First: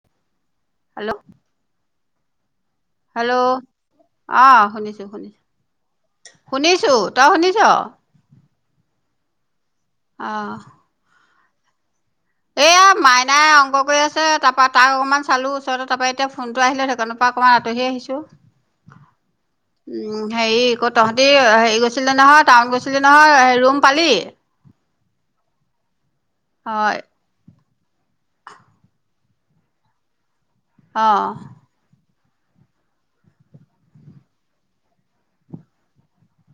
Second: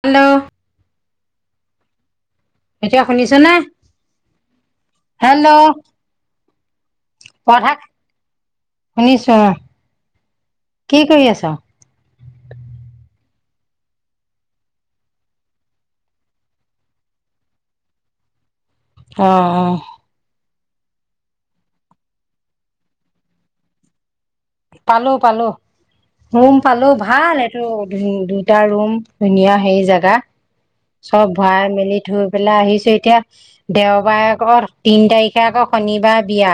Hello hello এতিয়া hello শুনিছনে? আহ শুনিছো শুনিছো হেল্ল' শুনিছো তই শুনিছ নি নিশ্চয় আহ কু্তা এয়া মাইনাই অংক কৰি আছে তাৰপা তাক অকনমান চালো ওচৰতে তাৰ পৰা এতিয়া ফোনটো আহিলে নৰ পৰা অকমান আঁতৰি আহিছো অ অ। উম হেৰি আকৌ তহঁতি হেৰি গৈছিলে নহয় টাউন গৈছিলে নহয় ৰুম পালি? পালো পালো ৰুম পালো হয় ভাল টো দুটা ৰুম ধুনীয়া হেৰি জেগা অ চব ভৰাই মেলি ধই পেলাই আহিছো এতিয়া দেওবাৰে আগৰ তিন তাৰিখে আকৌ শনিবাৰ বিয়া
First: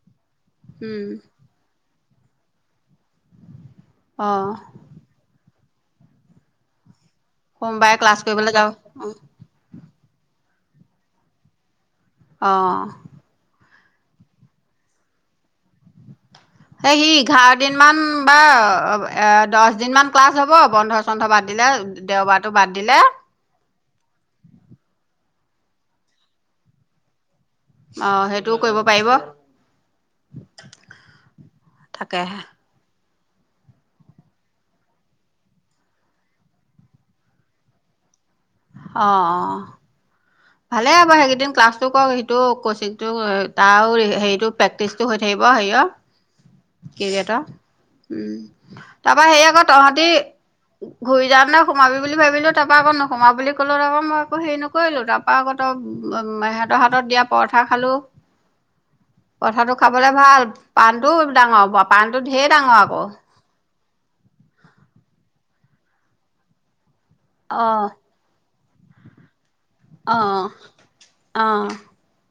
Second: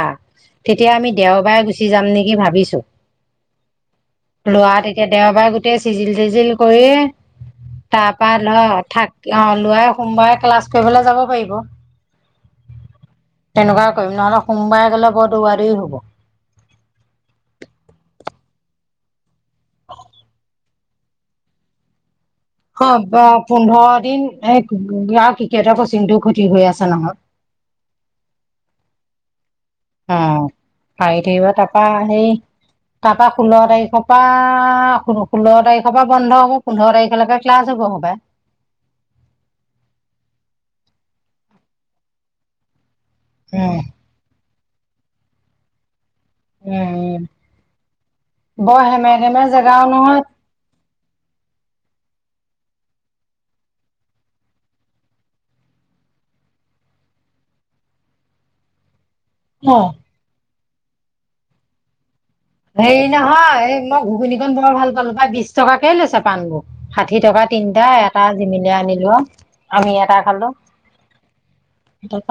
তেতিয়া উম আমি দেওবাৰে গুচি যাম নেকি ভাবিছো। অ লোৱা তেতিয়া দেওবাৰে গোটেই চিজিল তিজিল কৰি সোমবাৰে ক্লাছ তাৰপা কৰিবলৈ যাব ন থাক অ লৰাই সোমবাৰে ক্লাছ কৰিবলৈ যাব পাৰিব। আহঁ তেনেকুৱাই কৰিম নহ'লে সোমবাই গ'লে বৰ দৌৰা দৌৰি হয়। সেই সি এ দহ দিনমান ক্লাছ হ'ব বন্ধ চন্ধ বাদ দিলে দেওবাৰ অ পোন্ধৰ দিন এক ৰা কি তেহতক চিটোও ক্ষতি হৈ আছে নহয় অ সেইটোও কৰিব পাৰিব অ আহি থাকিব তাৰাপা সেই তাকেহে তাৰ পৰা ষোল্ল তাৰিখৰ পৰা ষোল্ল তাৰিখৰ পৰা বন্ধ হব পোন্ধৰ তাৰিখলৈকে ক্লাছ হ'ব। ক'বাই অ অ ভালেই আ বাৰ সেইকেইদিন ক্লাছটো কৰক সিটোও কৈছ টো উম তাৰ হেৰিতটো প্ৰেক্টিচটো হৈ থাকিব হেয় উম বৰ হেমে তাৰপৰা ধেমে সেই আকৌ জেগাও তহতি নহয় ঘূৰি যা নে সোমাবি বুলি ভাবিলো তাৰপৰা আকৌ নোসোমায় বুলি ক'লও তাৰপৌ মই আ হেৰি নকৰিলো ত বাহতক সিহঁতৰ হাতত দিয়া পৰঠা খালো পঠাটো অ খাবলে ভাল পাণটো ডাঙৰ হ হেৰি নহয় মই ঘুগুনি কন বৰ ভাল পালো পাই বিশ টকা লৈছে পাণবোৰ? ষাঠি টকা তিনটা অ', এটা মিলি আনিলো আমি এটা অ', খালো অ',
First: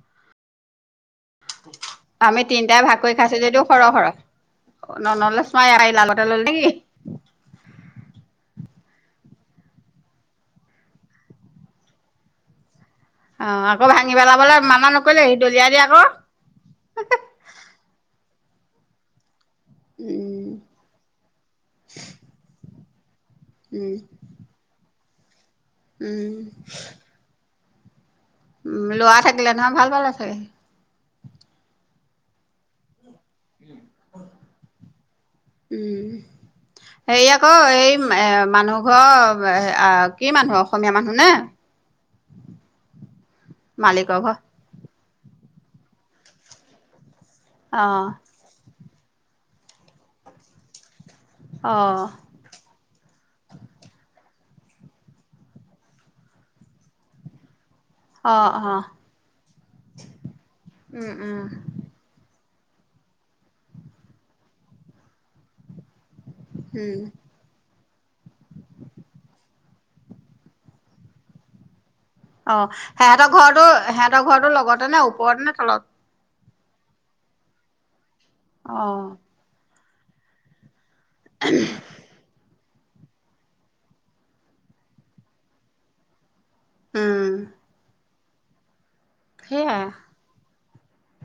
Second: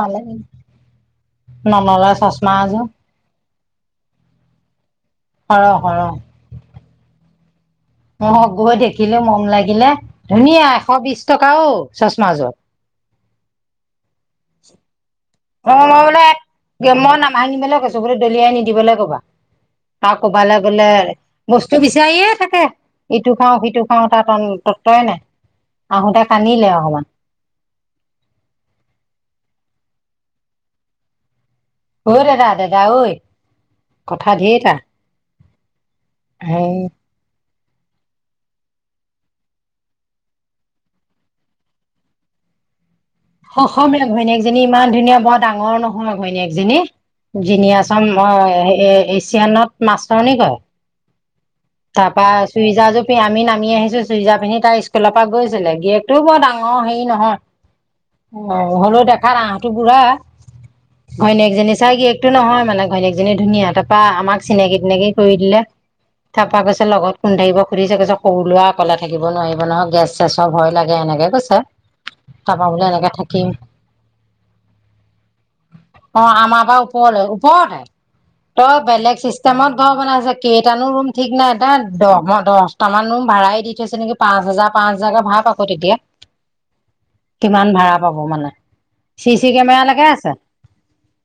পালে ননলে আমি চচমা এযোৰ তিনটাই ভাগ কৰি খাইছো যদিও সৰহ সৰহ [unintelligible] সৰহ মাই আহ লা লগ ললকি ম গৈ দেখিলো মন লাগিলে ধুনীয়া এশ বিশ টকাও চচমা জোত অ আকৌ ভাঙি পেলাবলে মানা নকৰিবি অ মই বোলে মই নাভাঙিিবলৈ কৈছো বো দলিয়াই নিদিবলৈ ক'বা আৰু উম, কবালৈ গলে বস্তু বিচাৰিয়ে থাকে ইটো খাওঁ সিটো উম, খাওঁ তাৰ তত্বই নাই আহোতে উম, কান্িলে অকমান উম লৰা থাকিলে নহয় ভাল ভাল আ চাগে ৰোদ দাদা ই কথা ধেতটা হ অ এই এ মানুহ ঘৰ কি মানুহ অসমীয়া মানুহ নে [inaudible] অসমীয়া মালিকৰ ঘৰ ঘৈনীয়েকজনী ইমান ধুনীয়া বৰ ডাঙৰ নহীয়া ভৈনীয়েকজনী জিন অ', আছৰ এছিয়ানত মাছ ধৰ ন কয় অ', তাৰ পৰাা চুই যাৰ য আমি নামি আহিছো চুৰিজা পিন্ধি তাই স্কুলৰ পৰা গৈছিলে গিয়েকতটোও বৰ ডাঙৰ হেৰি নহয় অ হলেও দেখাত আহটো বুঢ়া উম, হয় ন উম, একজনী চাগ কিি একটো নহয় মানে ঘৈনীয়েকজনী ধুনীয়া তাৰপা আমাক চিনাকি তেিনাকি কৰি দিলে থাপা গৈছে উম। লগত কোনন্দ থাকিব সুধিছে কৈছে কৰু লোৱা অককলা থাকিব নোৱাৰিব নহয় গেছ চেছ সব ভয় লাগে এনেকে কৈছে অ তাৰপা বোলে এনেকে সিহঁতৰ থাকিম ঘৰটো সিহঁতৰ ঘৰটোো লগতে নে ওপৰতে নে তলত প তই অ'। বেগি বনাই ঠিক নাই এ তটা দহ দহ তটামান ৰুম ভাড়াই দি থৈছে নেকি পাঁচ হাজাৰ পাঁচ হাজাৰকে ভা় আকৌ তেতিয়া উম, কিমান ভা়া পাব মানে শিশি সেইয়াই কেমেৰা লাগে আছে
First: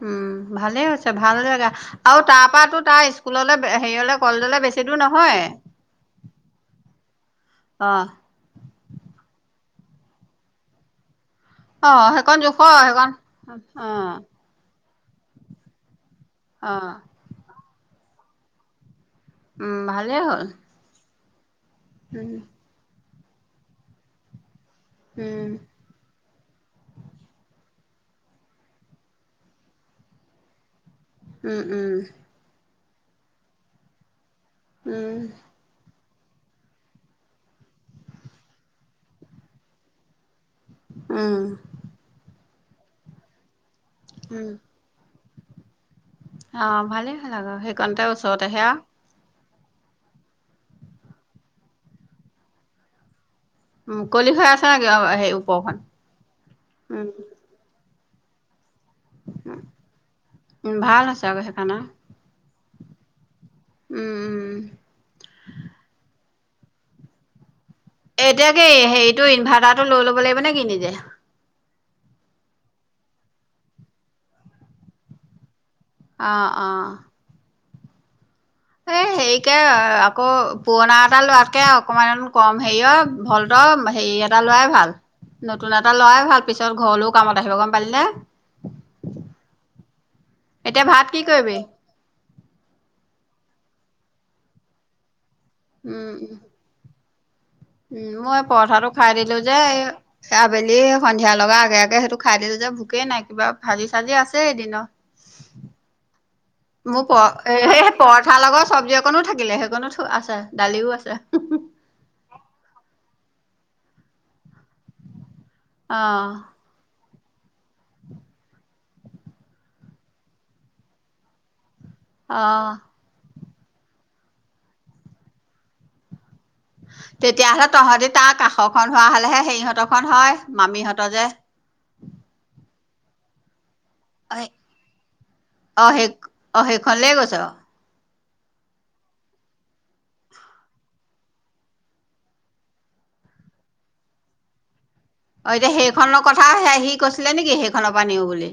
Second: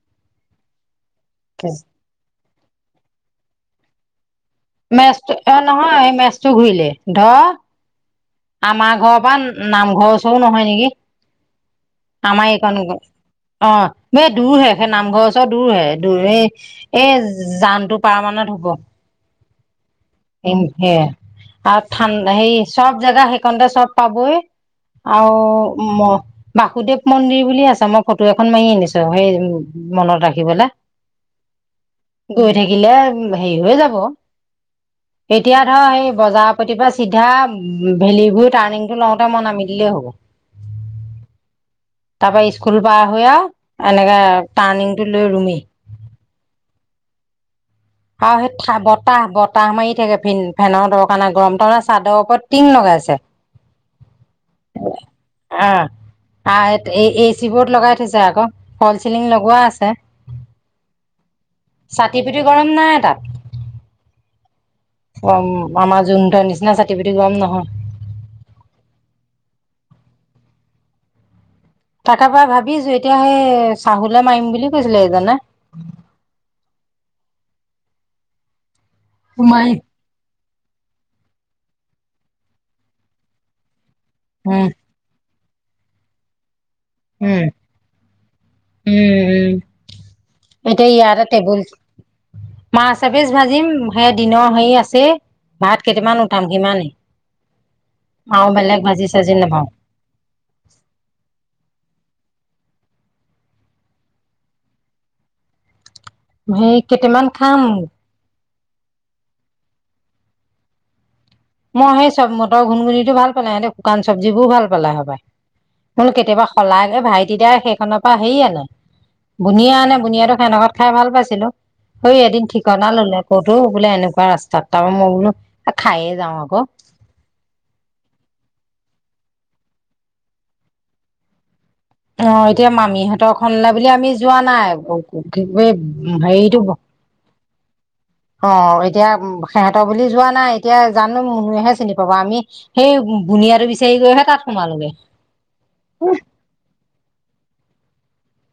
উম ভালেই হৈছে ভাল লগাগা আৰু তাৰ পৰাটোো তাৰ স্কুললৈ হেৰিয়লে কলেজলৈ বেছি দূৰ মেজটো নহয়। অ নহয় এই মেজটো ঘূৰিলে ধ অ আমাৰ ঘৰ পৰা নামঘৰ চবো নহয় নেকি অ সেইকণ আমাৰ জোখৰ এইখন সেইকণ অ ব দূৰ হে সেই নামঘৰ ওৰত দূৰ হে দূৰ এই অ এ জানটো পাৰমানণত হব উম ভালেই হ'ল সেয়া আৰু ঠান উম হেৰি চব জোগা সেইকণতে চব পাবই উম আৰু বাসুদেৱ মন্দিৰ বুলি আছে মই ফটো এখন মাৰি আনিছো সেই মনত ৰাখিবলৈ উম উম গিলে হেৰি হৈ যাব উম এতিয়া ধৰ স বজাৰৰ প্ৰতিপ চিধা ভেলীিবোৰ টাৰ্ণিং টো লওঁতে মন নামি দিলেই হ'ব আহ তাৰপা স্কুল পাৰ হৈ আৰু এনেকে উম টাৰ্ণিং টো লৈ ৰুমি অ ভালে খালােই আৰু সেই থ বতাহ বতাহ কতাহ মাৰি থাকে ফ ফেনৰ দ কাৰণে গৰম তাৰে চাদৰ ওপৰত টিন লগাইছে। মুকলি হৈ আছে নেকি সেই ওপৰখন অ এই উম এ চি বোৰত লগাই থ থৈছে অক ফল ছিলিং লগোৱা আছে। উম ভাল হৈছে আকৌ সেইকাৰণে গৰম নাই উম উম তাত আমাৰ যোন নিচিনা চাতি পি গম নহয়। এতিয়া কি হেৰিতটো ইনভাৰ্টাৰটো লৈ ল'ব লাগিব নে কি নিজে। তাৰ পৰা ভাবি আছো এতিয়া সেই চাহে মাৰিম বুলি কৈছিলে এইজনে। অ অ। এ উম, সেকে আকৌ পুৰণা এটা লোৱাতকে অকণমান কম হেৰিয় ভলত হেৰি এটা উম, লোৱাই ভাল। নতুন এটা লয় ভাল পিছত ঘৰলৈও কামত উম, আহিব গম পালিনে। উম, উম। এতিয়া ইয়াত এটা টেবুল মাছ এপেজ ভাজিম সেই দিনৰ হেৰি আছে ভাত উম কেইটামান উঠাম সিমানে। উম মই পৰঠাতো খাই চাজি দিলো যে নাপাওঁ আবেলি সন্ধিয়া লগা আগেগে তাকে সেইটো খাই দিলো যে ভোকেই নাই কিবা ভাজি চাজি আছে এদিনত। সেই মোৰ পৰ কেইটামান খাম সেই পৰঠা লগৰ চব্জি অকনো থাকিলে সেইকণো আছে দালিও আছে। বোইছ নাই সিহঁতে শুকান চব্জিবোৰ ভাল পালে হবাই অ বোলো কেতিয়াবা শলাগে ভাই তি দাই সেইখনৰ পৰা হেৰি আনে বুনিয়া আনে বুনিয়াটো সেনেকত খাই ভাল পাইছিলো। অ এদিন ঠিকনা ললে আকৌতো বোলে এনেকুৱা ৰাস্তাত তাৰ মই বোলো খাইে যাওঁ আৰু। তেতিয়াহ'লে তহঁতি তাক কা ৰ খন হোৱা হ'লেহে সেইহঁতৰ খখন হয় মামীহঁতৰ যে। অ এতিয়া মামীহঁতৰ খনলে। বুলি আমি অ যোৱা নাই কি সেই অ হেৰিটো। সেইখনলে গৈছ অ এতিয়া সিহঁতৰ বুলি যোৱা নাই এতিয়া জানো মহেহে চিনি পাবা আমি সেই। বুনিয়াটো বিচাৰি গৈহে তাত সোমালোগে। অ এতিয়া সেইখনৰ কথা সি কৈছিলে নেকি সেইখনৰ পৰা নিওঁ বুলি।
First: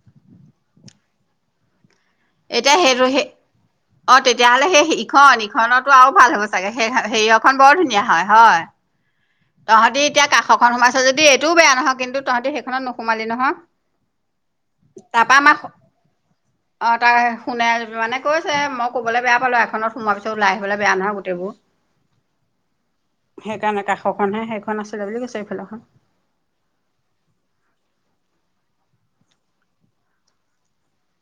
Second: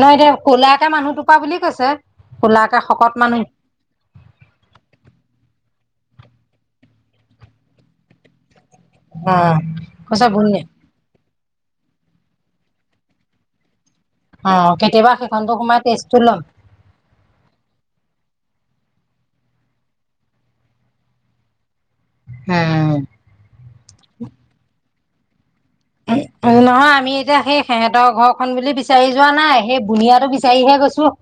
নহ এতিয়া কলা এটা মানুহ টোপা বুলি কৈছে। এতিয়া কলাকে সেইটো শকত সেই মানুহ অ তেতিয়াহলে সেই ইখন ইখনত টো আৰু ভাল হ'ব চাগে সেই হেৰিয়খন বৰ ধুনীয়া হয়। অ তহঁতি এতিয়া কৈছে বুনিয়া কাষখন সোমাইছ যদি এইটোও বেয়া নহয় কিন্তু তহতি সেইখনত নোসোমালি নহয়। অ কেতিয়াবা তাৰপা সেইখনতো আমাৰ সোমাই টেষ্টটো ল'ম অ তাৰ শুনে মানে কৈছে মোক ক'বলৈ বেয়া পালো এখনত সোমোৱাৰ পিছতওলাই আহিবলৈ বেয়া নহ গোইবোৰ। হম। অণহে সেইখন আছিলে বুম্পলি কৈছে এইফালে। নহয় আমি এতিয়া সেই সিহঁতৰ ঘৰখনন বিচাৰি। বিচাৰি যোৱা নাই সেই বুনিয়াটো বিচাৰিহে গৈছো।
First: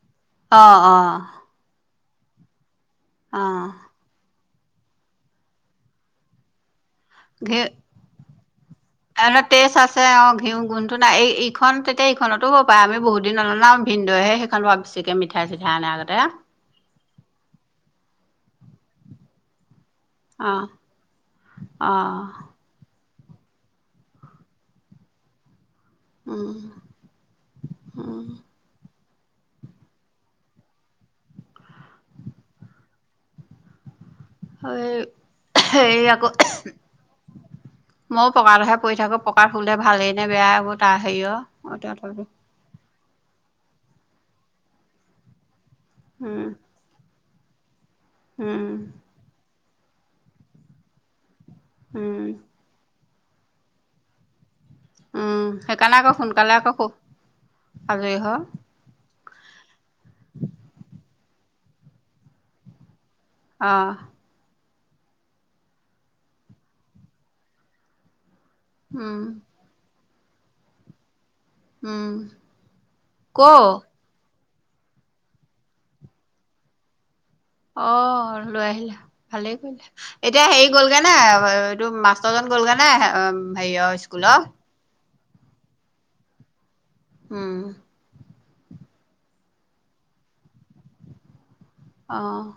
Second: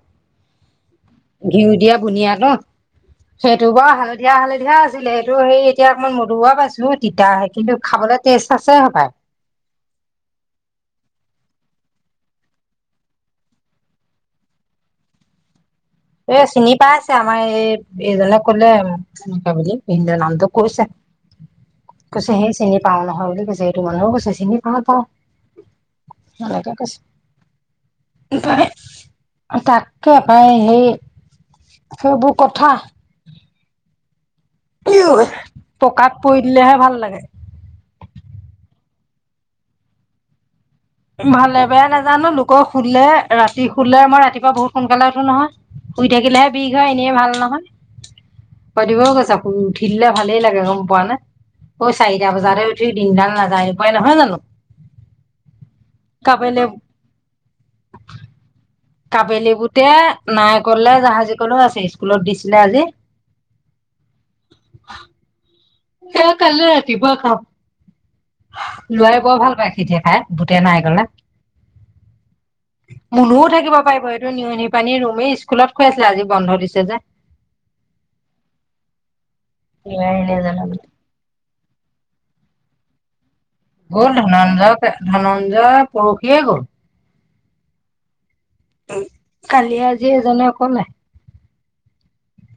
আহ আহ। বুনিয় ন সেইটো বৰ হালধীয়া হালধীয়া। সুধিয়া আছিলে এইটো সেই এতিয়া অকমান মদুা পাইছো তিতাহে ঘে কিন্তু খাবলৈ টেষ্ট আছে সবাই। আ অ ঘিউ গোন্ধটো নাই এই ইখন তেতিয়া ইখনতো হ'ব পাৰে আমি বহুত দিন নলনাওঁ ভন্দদৈহে সেইনৰ পৰা চে মিঠাইছে। এ চিনি পাই আছে আমাৰ এই এইজনে কলেনেুৱা বুলি। ইন্দু নামটো অ কৈছে অ কৈছে সে চিনি পাওঁ নহয় কৈছে এইটো মানুহো কৈছে চিনি পাওঁ পাওঁ। উম ভালকে কৈছ উম ত তাকে পায় সেই সেইবোৰ কথা। আৰু এই এইে পকাত আকৌ পৰি দিলেহে ভাল লাগে। ময়ো পকা লহে পৰি থাকো পকাৰ শুলে ভাল নে বেয়া বোলো। ভালে বেয়া নাজানো লোকক শুধিলে ৰাতি শুলিলে মই ৰাতিপুৱা বহুত সোনকালে উঠো নহয়। শুই উম থাকিলেহে বিষ হয় এনে ভাল নহয় উম প দিবও কৈছ শুই উঠিলে ভালেই লাগে গম পোৱা নে উম চাৰিটা বজাতে উঠিল। দিনডাল নাযায় এনেকুৱাই নহয় জানো? উম সেইকাৰণে আকৌ সোনকালে কাবেলে আকৌ খুব আজৰি হ কাবেলি বুতে নাই কলে জাহাজী কলেও আছে স্কুলত দিছিলে আজি। আহ এ কাল ন ৰাতি ব কাম। উম লোৱ বৰ ভাল পায় খেতিিয়ে খাই বুটেই নাই গলে, উম মনও ক' থাকিব পাৰিব এইটো নিয় পানী পানী ৰুমেই স্কুলত খুৱ আছিলে আজি বন্ধ দিছে যে- অ লৈ আহিলা ভালেই কৰিলা এতিয়া হেৰি গলগে না। টো মাষ্টৰজন গ'লগে নে? হেৰিয়ৰ গ'ল স্কুলৰ? ধনঞ্জয় ধনঞ্জয় পৰহিয়ে গ'ল উম [inaudible] কালি আজি এজনে অকলে [unintelligible] আহ [unintelligible]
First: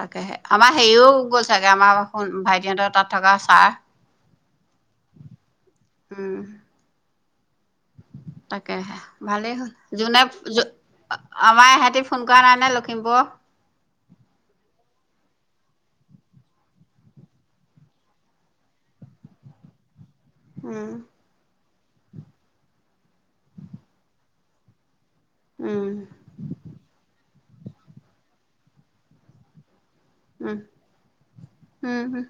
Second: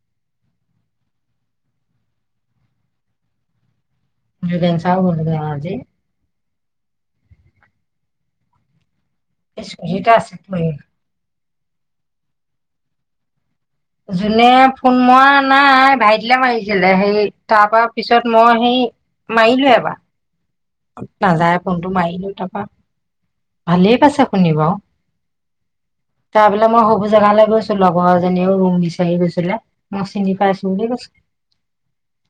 তাকেহে আমাৰ হেৰিও গ'ল চাগে আমাৰ ভাইটিহঁতৰ তাত থকা ছাৰ [unintelligible] [unintelligible] চাৰও গ'ল ক আজি উম, তাকেহে ভালেই হ'ল স্কুটিতে যোনে আছে পৰি। আমাৰ এহঁতি ফোন [unintelligible] কৰা নাই নে লখিমপুৰ [unintelligible] যোনে ফোন মৰা নাই ভাইটিলে মাৰিছিলে সেই তাৰ পৰা পিছত মই সেই [unintelligible] মাৰিলোঁ এবাৰ [unintelligible] উম, নাযায় ফোনটো মাৰিলো তাৰাপা ভালেই পাইছে শুনি বাৰু উম, তাৰ বোলে মই সব জেগালৈ গৈছো লগৰজনীয়েও ৰুম বিচাৰি গৈছিলে। মই চিনি উম, পাইছোঁ বুলি কৈছে উম, উম।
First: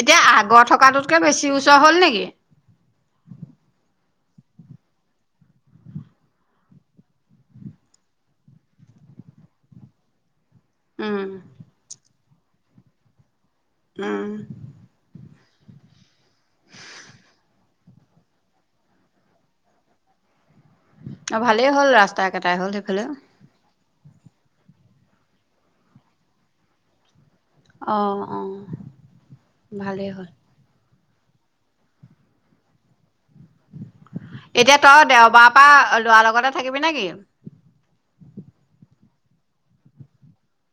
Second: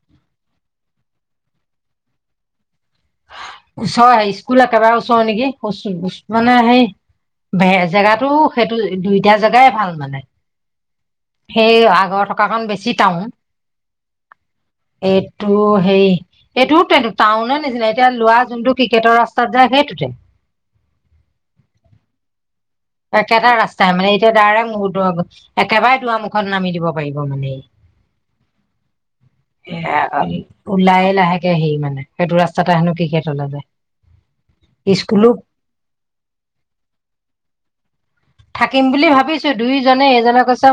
এতিয়া আগৰ থকাটোতকে বেছি ওচৰ হ'ল নেকি? চ সেই স্কুল একেবাৰে ওচৰৰ নেকি মানে সেই জেগাটো সেইটো দুইটা জেগাই ভাল মানে। উম, সেই আগৰ থকাকন বেছি টাউন। উম তোৰ হেৰি এইটো টাউনৰ নিচিনা এতিয়া লোৱা যোনটো ক্ৰিকেটৰ ৰাস্তাত যায় সেইটোতে [inaudible] অ ভালেই হ'ল ৰাস্তা একেইটাই হ'ল সেইফালে [inaudible] তাই মানে এতিয়া ডাইৰেক্ট মুহূৰ্ত একেবাৰে দুৱাৰ মুখত নামি দিব পাৰিব। ব মানে অ', অ' এয়া ভালেই অ হ'ল। ওলাই লাহে মানে সেই ৰাস্তাতে হেনো ক্ৰিকেট। এতিয়া তই দেওবাৰৰ পৰা লৰা লগতে থাকিবি নেকি? থাকিম বুলি ভাবিছো দুইজনে এইজনে কৈছে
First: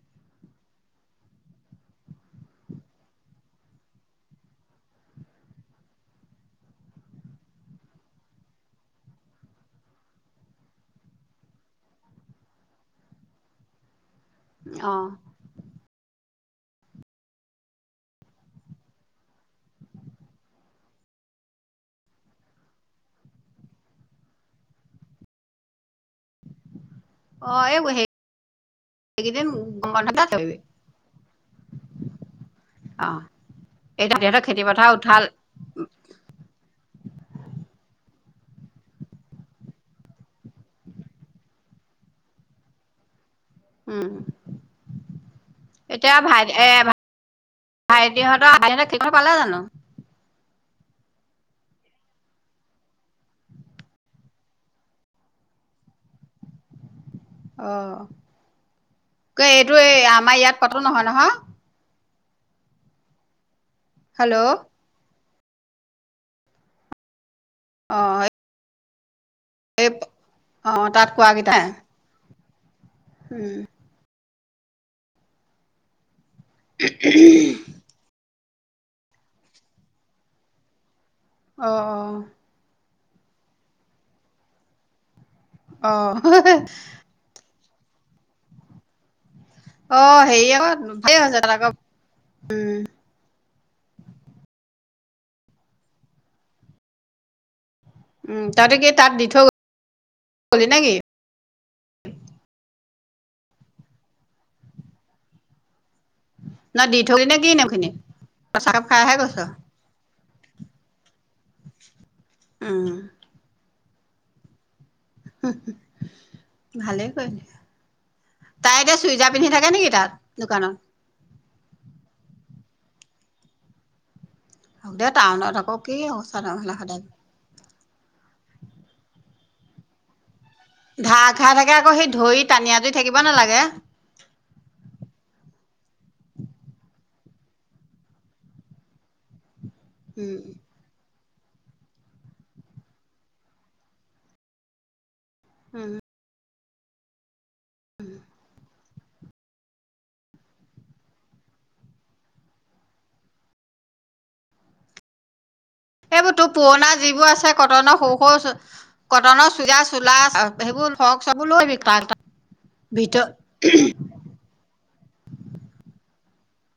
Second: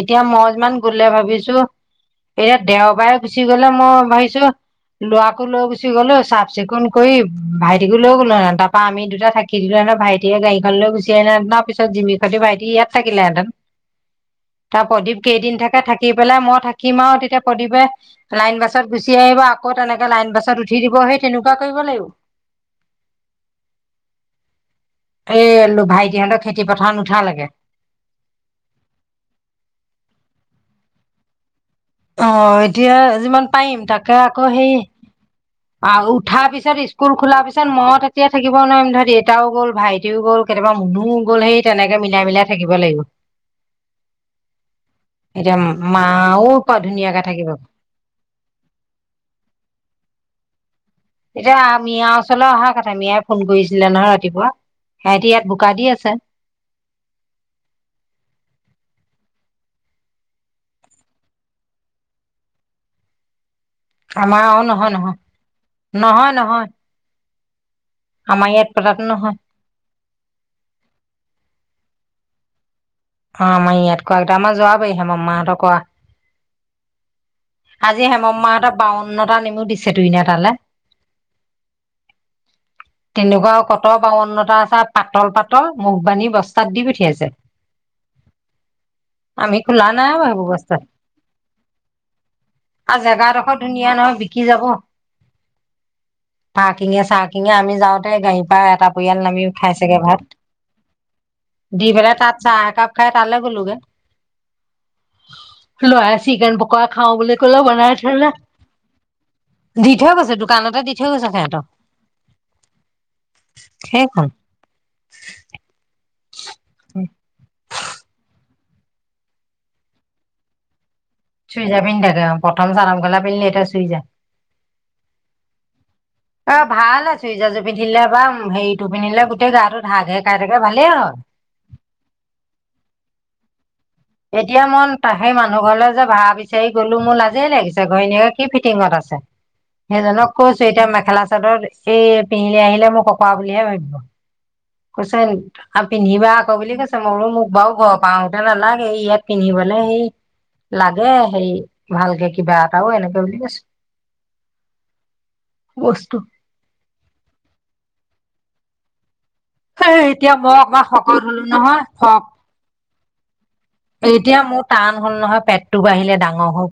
এতিয়া মই যিমান গলে ভাবিছো। এতিয়া দেওবাৰে গুচি গলে মই ভাবিছোঁ, লৰাকো লৈ গুচি গলো চাফ-চিকুণ কৰি ভাইটিকো লৈ গ'লো ন তাৰাপা আমি দুটা থাকি দিলো। ভাইটিয়ে গাড়ীখন লৈ গুচি আহিলে। তাৰ পিছত জিমি খতি ভাইটি ইয়াত থাকিলেহেঁতেন তাৰ অ', প্ৰদীপ কেইদিন থাকে থাকিল দি পেলাই মই থাকিম আৰু তেতিয়া প্ৰদীপে লাইন বাছত গুচি আহিব আকৌ তেনেকে লাইন বাছত উঠি দিব। সেই তেনেকুৱা কৰিব লাগিব। এই ভাইটিহঁতৰ খেতিপথাৰ ন [unintelligible] অ হেৰি এইকেইদিন [unintelligible] অ এতিয়া অ', যিমান পাৰিম এই তাকে তহঁতৰ আকৌ খেতি সেই [inaudible] পথাৰ উঠাল আৰু উঠাৰ পিছত স্কুল খোলাৰ পিছত মই তেতিয়া থাকিব নোৱাৰিম ধৰ দেউতাও গ'ল ভাইটিও গ'ল কেতিয়াবা মুনোও গ'ল সেই তেনেকে মিলাই-মিলাই থাকিব লাগিব। [inaudible] উম [inaudible] এতিয়া এতিয়া ভাই মাও এ ক ধুনীয়াকে থাকিব। [inaudible] ভাইটিহঁতৰ আহ পালে জানো? তেতিয়া মিয়াৰ ওচৰলৈ অহা কথা মিয়াই ফোন কৰিছিলে নহয় ৰাতিপুৱা। সিহঁতি ইয়াত বোকা দি আছে। অ ক এইটো এই আমাৰ ইয়াত কতো নহয়-নহয়। হেল্ল' আমাৰও নহয়-নহয় নহয়-নহয়। অ', আমাৰ ইয়াৰ পতাটো নহয়। এই অ তাত কোৱাকেইটাই। অ উম, আমাৰ ইয়াত কোৱাকেইটা আমাৰ যোৱা পাৰি মাৰ মাহঁতক কোৱা। আজি হেম মামাহঁতৰ বাৱন্নটা নেমু দিছে তো এনে তালৈ আহ অ [unintelligible] তেনেকুৱা আৰু কত বাৱন্নতা আছে পাতল পাত অ', মুখবানী বস্তাত দি পঠিয়াইছে আমি খোলা নাই অ', বাৰু সেইবোৰ হেৰি আকৌ বস্তা ভালেই হৈছে তাত আকৌ আৰু জেগাডোখৰত নিয়া নহয় বিকি যাব পাৰকিঙে চকিঙে আমি যাওঁতে উম, গাড়ীৰ পৰা তহঁতি কি এটা তাত দি পৰিয়াল থৈ নামিও খাই চগে ভাত গ'লি নেকি? দি পেলাই তাত চাহ একাপ খাই তালৈ গ'লোগে। লৰাই চিকেন ন পকৰা দি খাও থৈ গ'লি বুলি নে কি কলে নো সেইখিনি বনাই থৈলে তই চাহকাপ খাইহে গৈছ দি থৈ গৈছে ত কানতে দি থৈ সেত উম। সেই খন ভালে কৰিলে। তাই এতিয়া চুইজাৰ পিন্ধি থাকে নেকি তাত দোকানত? চুই যা পিন্ধি থাকে অ প্ৰথম চাৰম খেলা পিন্ধিলি এতিয়া চুই যা। আ দে টাউনত আকৌ কি চাদৰ অ মেখেলা সদায় ভাল আছো ইৰিজাযু পিন্ধিলে বা হেৰিটো পিন্ধিলে গোটেই গা টো ঢাকে। ঘা ঘা থাকে আকৌ সেই ধৰি টানিয় জ থাকিব নালাগে। এতিয়া মই সেই মানুহ ঘৰলে যে ভাৰা বিচাৰি গ'লো মোৰ লাজিয়ে লাগিছে ঘী ঘ কি ফিটিঙত আছে। সেইজনক উম কৈছো এতিয়া মেখেলা চাদৰ পিত এই পিন্ধিলি আহিলে মোক কক বুলিহে ভাবিব কুচোন আৰু উম পিন্ধিবা আকৌ বুলি কৈছে মইয়ো মোক বাৰু ঘৰ পাওতে নালাই। সয়া কিনি বালে স লাগে সেই ভালকে কিবা এটাও এনেকে বুলি কৈছো। বস্তু। এইবোৰতো পুৰণা যিবোৰ আছে কটনৰ সৰু সৰু কটনৰ চ সেই চোলা এতিয়া মই অকমান সেইবোৰ শকত ফক হলো চবো লৈ বি নহয়, শক ভিতৰত এতিয়া মোৰ টান হ'ল নহয় পেটটো বাঢ়িলে ডাঙৰ হল।